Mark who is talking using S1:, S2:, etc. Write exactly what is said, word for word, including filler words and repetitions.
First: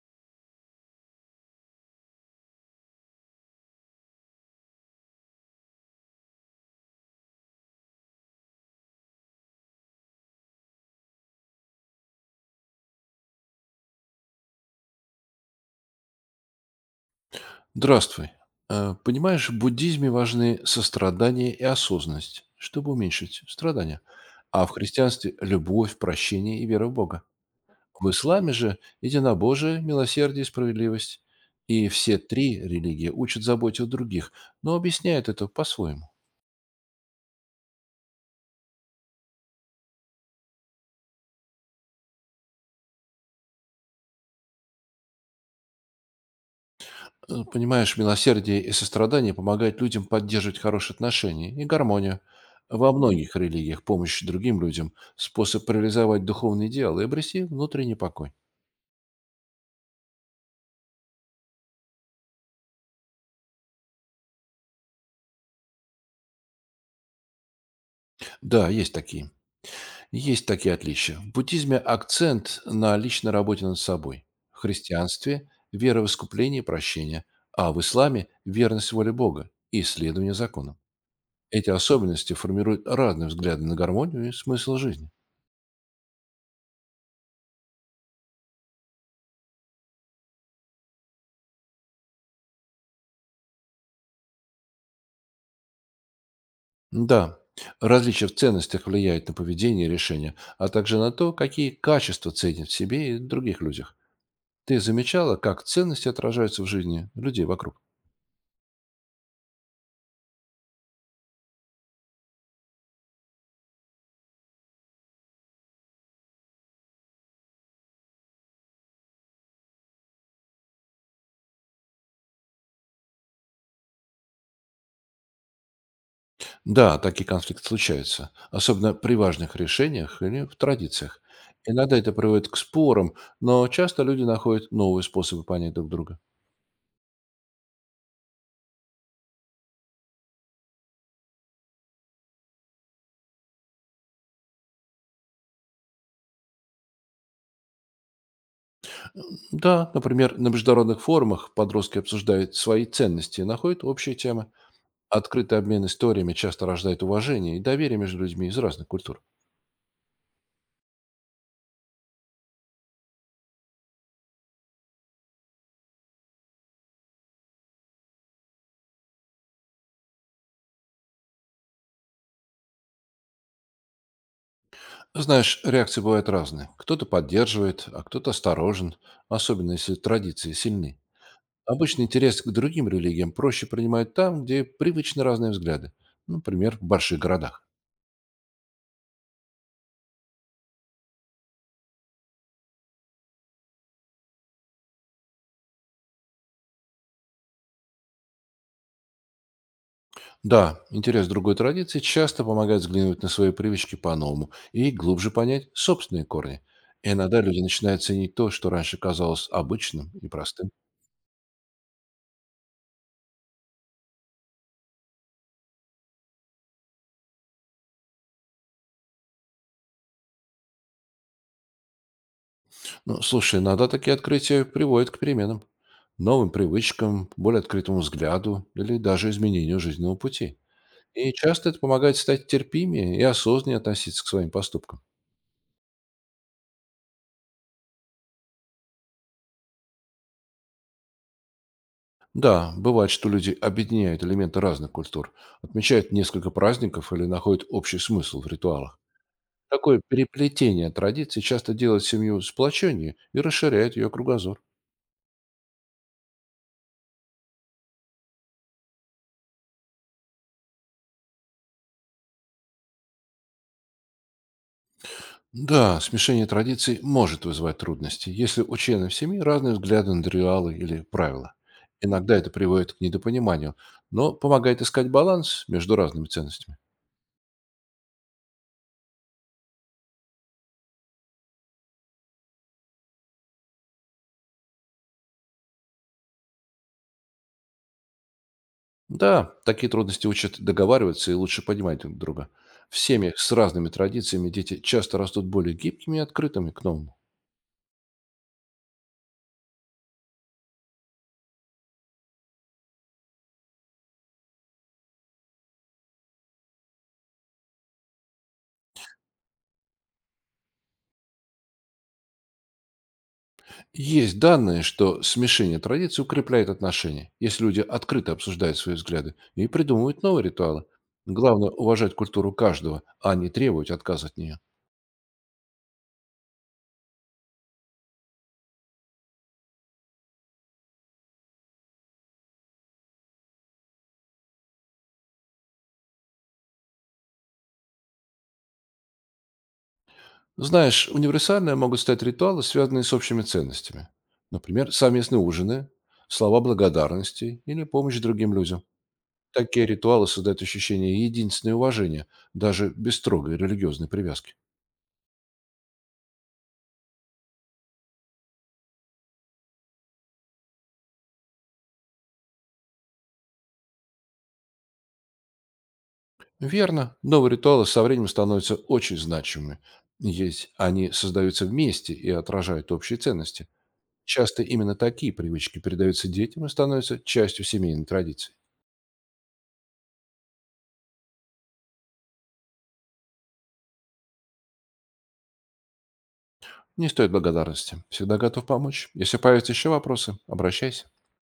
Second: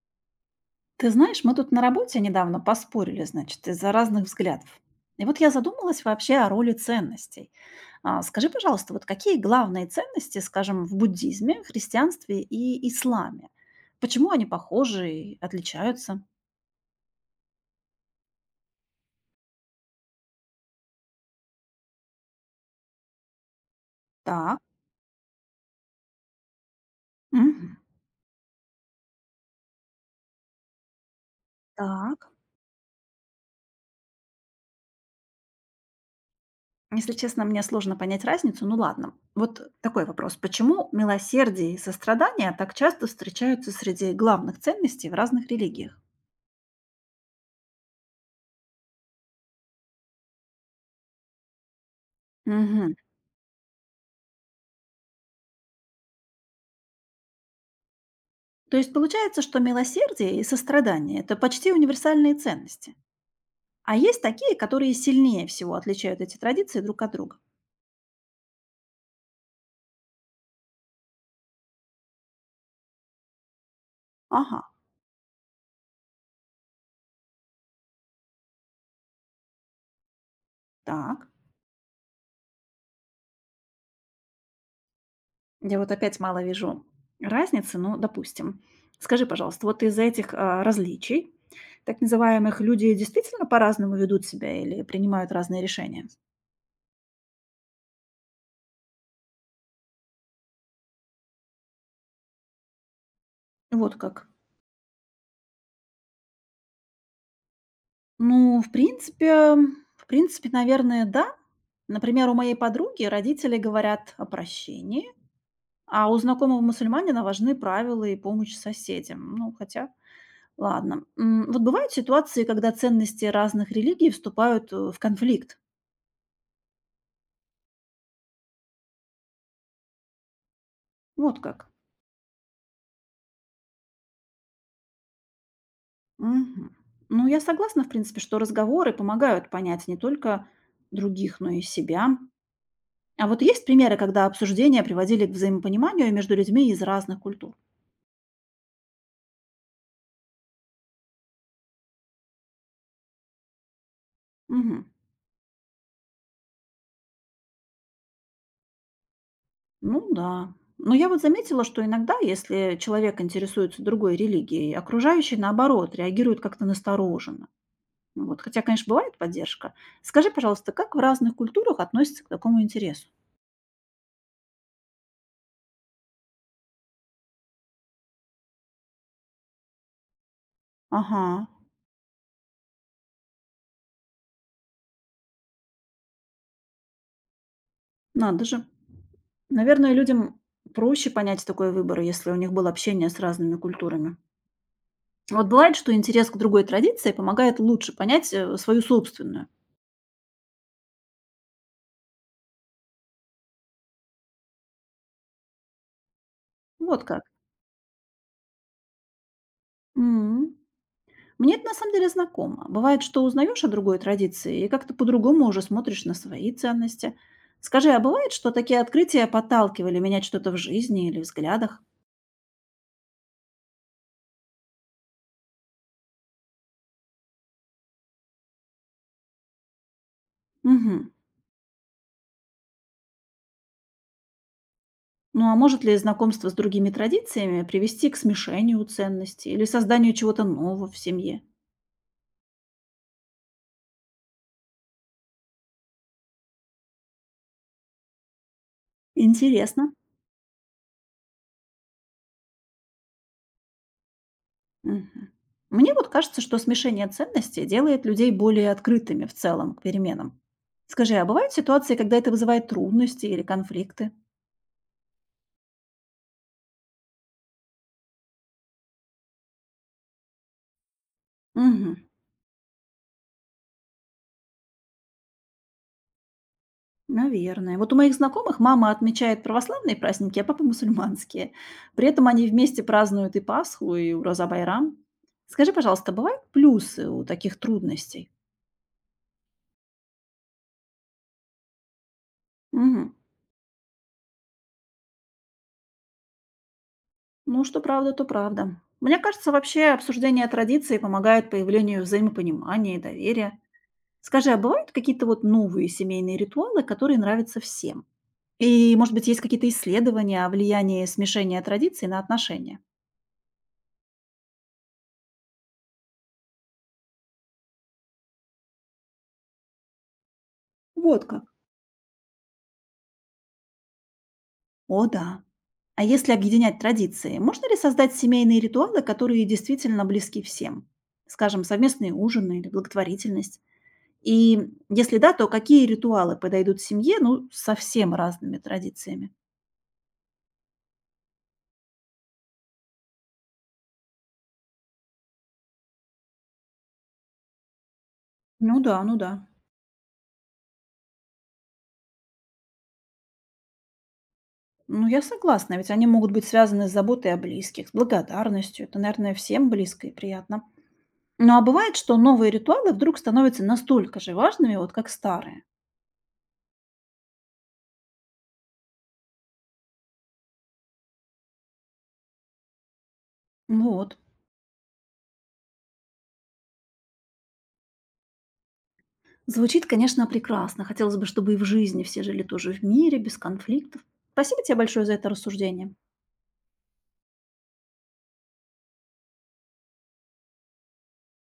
S1: Ты знаешь, мы тут на работе недавно поспорили, значит, из-за разных взглядов. И вот я задумалась вообще о роли ценностей. А, скажи, пожалуйста, вот какие главные ценности, скажем, в буддизме, христианстве и исламе? Почему они похожи и отличаются?
S2: Здравствуй. Э, Понимаешь, в буддизме важны сострадание и осознанность, чтобы уменьшить страдания.
S1: Так,
S2: А в христианстве– любовь, прощение и вера в Бога.
S1: Мгм.
S2: В исламе же– единобожие, милосердие и справедливость. И все
S1: Так.
S2: три религии учат заботе о других, но объясняют это по-своему.
S1: Если честно, мне сложно понять разницу. Ну ладно, вот такой вопрос. Почему милосердие и сострадание так часто встречаются среди главных ценностей в разных религиях?
S2: Э, Понимаешь, милосердие и сострадание помогают людям поддерживать хорошие отношения и гармонию. Во
S1: Мгм.
S2: многих религиях помощь другим людям– способ реализовать духовные идеалы и обрести внутренний покой.
S1: То есть получается, что милосердие и сострадание – это почти универсальные ценности. А есть такие, которые сильнее всего отличают эти традиции друг от друга.
S2: Да, есть такие. Есть такие отличия. В буддизме акцент на личной работе над собой. В
S1: Ага,
S2: христианстве– вера в искупление и прощение, а в исламе– верность воле Бога и следование законам.
S1: так.
S2: Эти особенности формируют разные взгляды на гармонию и смысл жизни.
S1: Я вот опять мало вижу разницы, ну, допустим. Скажи, пожалуйста, вот из-за этих а, различий, так называемых, люди действительно по-разному ведут себя или принимают разные решения?
S2: Да, различия в ценностях влияют на поведение и решения, а также на то, какие качества ценят в себе и других
S1: Вот
S2: людях.
S1: как.
S2: Ты замечала, как ценности отражаются в жизни людей вокруг?
S1: Ну, в принципе, в принципе, наверное, да. Например, у моей подруги родители говорят о прощении, а у знакомого мусульманина важны правила и помощь соседям. Ну, хотя, ладно. М, Вот бывают ситуации, когда ценности разных религий вступают э, в конфликт.
S2: Да, такие конфликты случаются, особенно при важных решениях или в традициях.
S1: Вот как.
S2: Иногда это приводит к спорам, но часто люди находят новые способы понять друг друга.
S1: Мгм. Ну, я согласна, в принципе, что разговоры помогают понять не только других, но и себя. А вот есть примеры, когда обсуждения приводили к взаимопониманию между людьми из разных культур?
S2: Да, например, на международных форумах подростки обсуждают свои ценности и находят общие темы.
S1: Мгм.
S2: Открытый обмен историями часто рождает уважение и доверие между людьми из разных культур.
S1: Ну да. Но я вот заметила, что иногда, если человек интересуется другой религией, окружающие, наоборот, реагируют как-то настороженно. Ну вот, хотя, конечно, бывает поддержка. Скажи, пожалуйста, как в разных культурах относятся к такому интересу?
S2: Знаешь, реакции бывают разные. Кто-то поддерживает, а кто-то осторожен, особенно если традиции сильны.
S1: Ага,
S2: Обычно интерес к другим религиям проще принимают там, где привычны разные взгляды, например, в больших городах.
S1: надо же. Наверное, людям проще понять такой выбор, если у них было общение с разными культурами. Вот бывает, что интерес к другой традиции помогает лучше понять э, свою собственную.
S2: Да, интерес к другой традиции часто помогает взглянуть на свои привычки по-новому и глубже понять собственные корни.
S1: Вот
S2: И
S1: как.
S2: иногда люди начинают ценить то, что раньше казалось обычным и
S1: М.
S2: простым.
S1: Мне это на самом деле знакомо. Бывает, что узнаешь о другой традиции и как-то по-другому уже смотришь на свои ценности. Скажи, а бывает, что такие открытия подталкивали менять что-то в жизни или взглядах?
S2: Ну, слушай, иногда такие открытия приводят к переменам, новым привычкам, более открытому взгляду или даже изменению жизненного пути.
S1: Угу.
S2: И часто это помогает стать терпимее и осознаннее относиться к своим поступкам.
S1: Ну а может ли знакомство с другими традициями привести к смешению ценностей или созданию чего-то нового в семье?
S2: Да, бывает, что люди объединяют элементы разных культур, отмечают несколько праздников или находят общий смысл в ритуалах.
S1: Интересно.
S2: Такое переплетение традиций часто делает семью сплоченнее и расширяет ее кругозор.
S1: Мгм. Мне вот кажется, что смешение ценностей делает людей более открытыми в целом к переменам. Скажи, а бывают ситуации, когда это вызывает трудности или конфликты?
S2: Да, смешение традиций может вызывать трудности, если у членов семьи разные взгляды на ритуалы или правила.
S1: Угу.
S2: Иногда это приводит к недопониманию, но помогает искать баланс между разными ценностями.
S1: Наверное. Вот у моих знакомых мама отмечает православные праздники, а папа мусульманские. При этом они вместе празднуют и Пасху, и Ураза Байрам. Скажи, пожалуйста, бывают плюсы у таких трудностей?
S2: Да, такие трудности учат договариваться и лучше понимать друг друга. В
S1: Мгм.
S2: семьях с разными традициями дети часто растут более гибкими и открытыми к новому.
S1: Ну, что правда, то правда. Мне кажется, вообще обсуждение традиций помогает появлению взаимопонимания и доверия. Скажи, а бывают какие-то вот новые семейные ритуалы, которые нравятся всем? И, может быть, есть какие-то исследования о влиянии смешения традиций на отношения?
S2: Есть данные, что смешение традиций укрепляет отношения, если люди открыто обсуждают свои взгляды и придумывают новые ритуалы.
S1: Вот как.
S2: Главное– уважать культуру каждого, а не требовать отказа от нее.
S1: О, да. А если объединять традиции, можно ли создать семейные ритуалы, которые действительно близки всем? Скажем, совместные ужины или благотворительность? И если да, то какие ритуалы подойдут семье, ну, со совсем разными традициями?
S2: Знаешь, универсальные могут стать ритуалы, связанные с общими ценностями. Например, совместные ужины, слова благодарности или помощь другим
S1: Ну
S2: людям.
S1: да, ну да.
S2: Такие ритуалы создают ощущение единства и уважения, даже без строгой религиозной привязки.
S1: Ну, я согласна, ведь они могут быть связаны с заботой о близких, с благодарностью. Это, наверное, всем близко и приятно. Ну, а бывает, что новые ритуалы вдруг становятся настолько же важными, вот как старые.
S2: Верно, новые ритуалы со временем становятся очень значимыми. Есть, они создаются вместе и отражают общие ценности.
S1: Ну Вот.
S2: Часто именно такие привычки передаются детям и становятся частью семейной традиции.
S1: Звучит, конечно, прекрасно. Хотелось бы, чтобы и в жизни все жили тоже в мире, без конфликтов. Спасибо тебе большое за это рассуждение.
S2: Не стоит благодарности. Всегда готов помочь. Если появятся еще вопросы, обращайся.